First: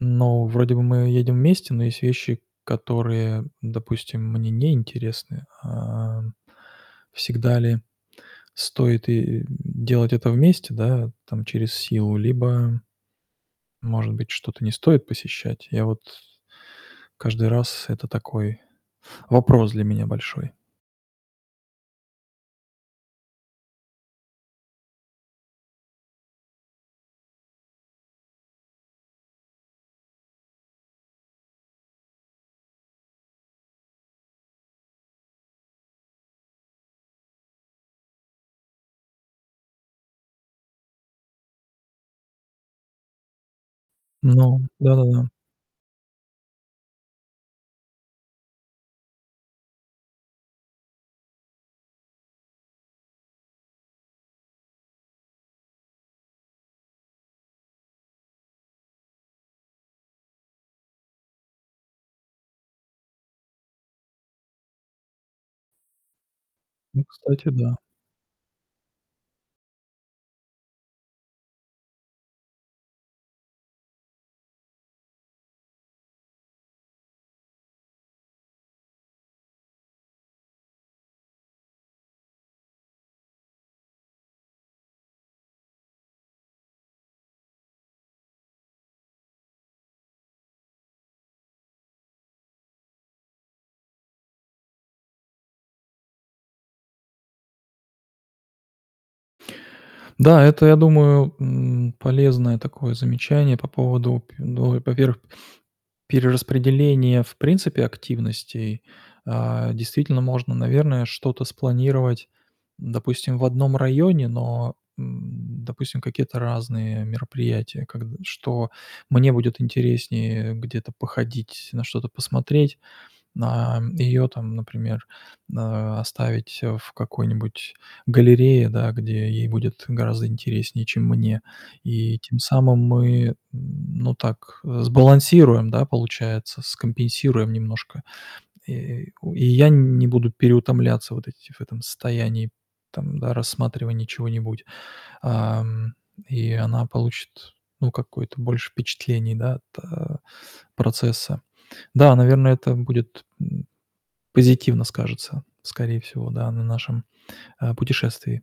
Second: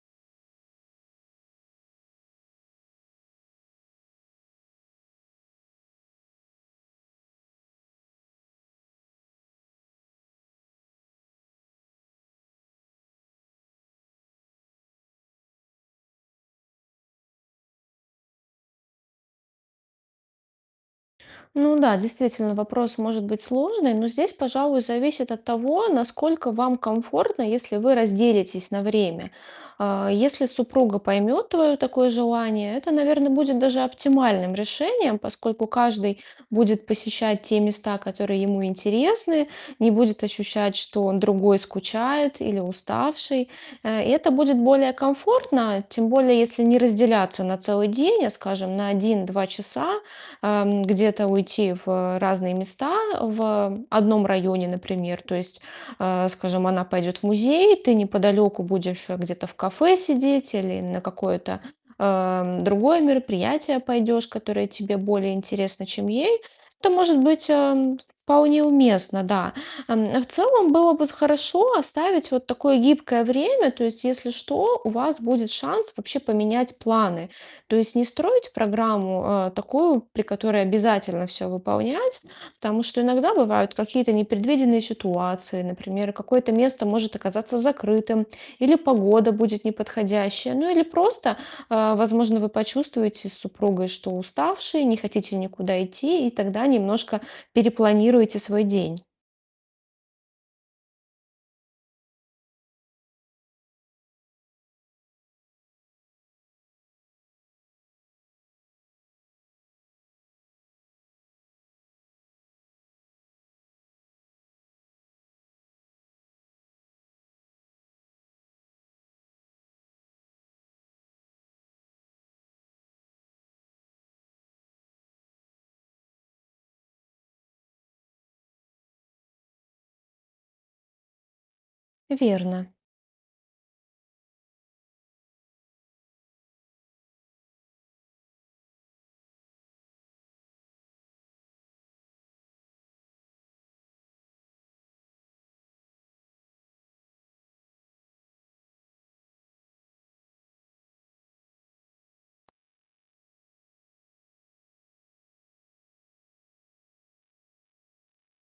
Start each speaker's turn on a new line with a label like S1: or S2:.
S1: Ну, вроде бы мы едем вместе, но есть вещи, которые, допустим, мне неинтересны. А, всегда ли стоит и и делать это вместе, да, там, через силу? Либо, может быть, что-то не стоит посещать? Я вот каждый раз это такой вопрос для меня большой.
S2: Ну да, действительно, вопрос может быть сложный, но здесь, пожалуй, зависит от того, насколько вам комфортно, если вы разделитесь на время. А, если супруга поймёт твое такое желание- это, наверное, будет даже оптимальным решением, поскольку каждый будет посещать те места, которые ему интересны, не будет ощущать, что он другой, скучает или уставший. Э, и это будет
S1: Ну
S2: более
S1: да-да-да.
S2: комфортно. Тем более если не разделяться на целый день, а, скажем, на 1 - 2 часа, эм, где-то уйти в разные места в одном районе, например. То есть, э, скажем, она пойдёт в музей, ты неподалёку будешь где-то в кафе сидеть или на какое-то, э, другое мероприятие пойдёшь, которое тебе более интересно, чем ей. Это
S1: Ну,
S2: может быть,
S1: кстати, да.
S2: э, вполне уместно, да. Э, в целом было бы хорошо оставить вот такое гибкое время. То есть если что, у вас будет шанс вообще поменять планы. То есть не строить программу, э, такую, при которой обязательно всё выполнять. Потому что иногда бывают какие-то непредвиденные ситуации. Например, какое-то место может оказаться закрытым или погода будет неподходящая, ну или просто, э, возможно, вы почувствуете с супругой, что уставшие, не хотите никуда идти, и тогда немножко перепланируете свой день.
S1: Да, это, я думаю, м, полезное такое замечание по поводу пю ну и во-первых, перераспределения, в принципе, активностей. А действительно можно, наверное, что-то спланировать, допустим, в одном районе, но, м, допустим, какие-то разные мероприятия как что мне будет интереснее где-то походить, на что-то посмотреть, на ее там, например, э, оставить в какой-нибудь галерее, да, где ей будет гораздо интереснее, чем мне. И тем
S2: Верно.
S1: самым мы, м, ну так сбалансируем, да, получается, скомпенсируем немножко. И я не буду переутомляться вот эти в этом состоянии там, да, рассматривания чего-нибудь. Ам, и она получит, ну, какое-то больше впечатлений, да, от процесса. Да, наверное, это будет позитивно скажется, скорее всего, да, на нашем, э, путешествии.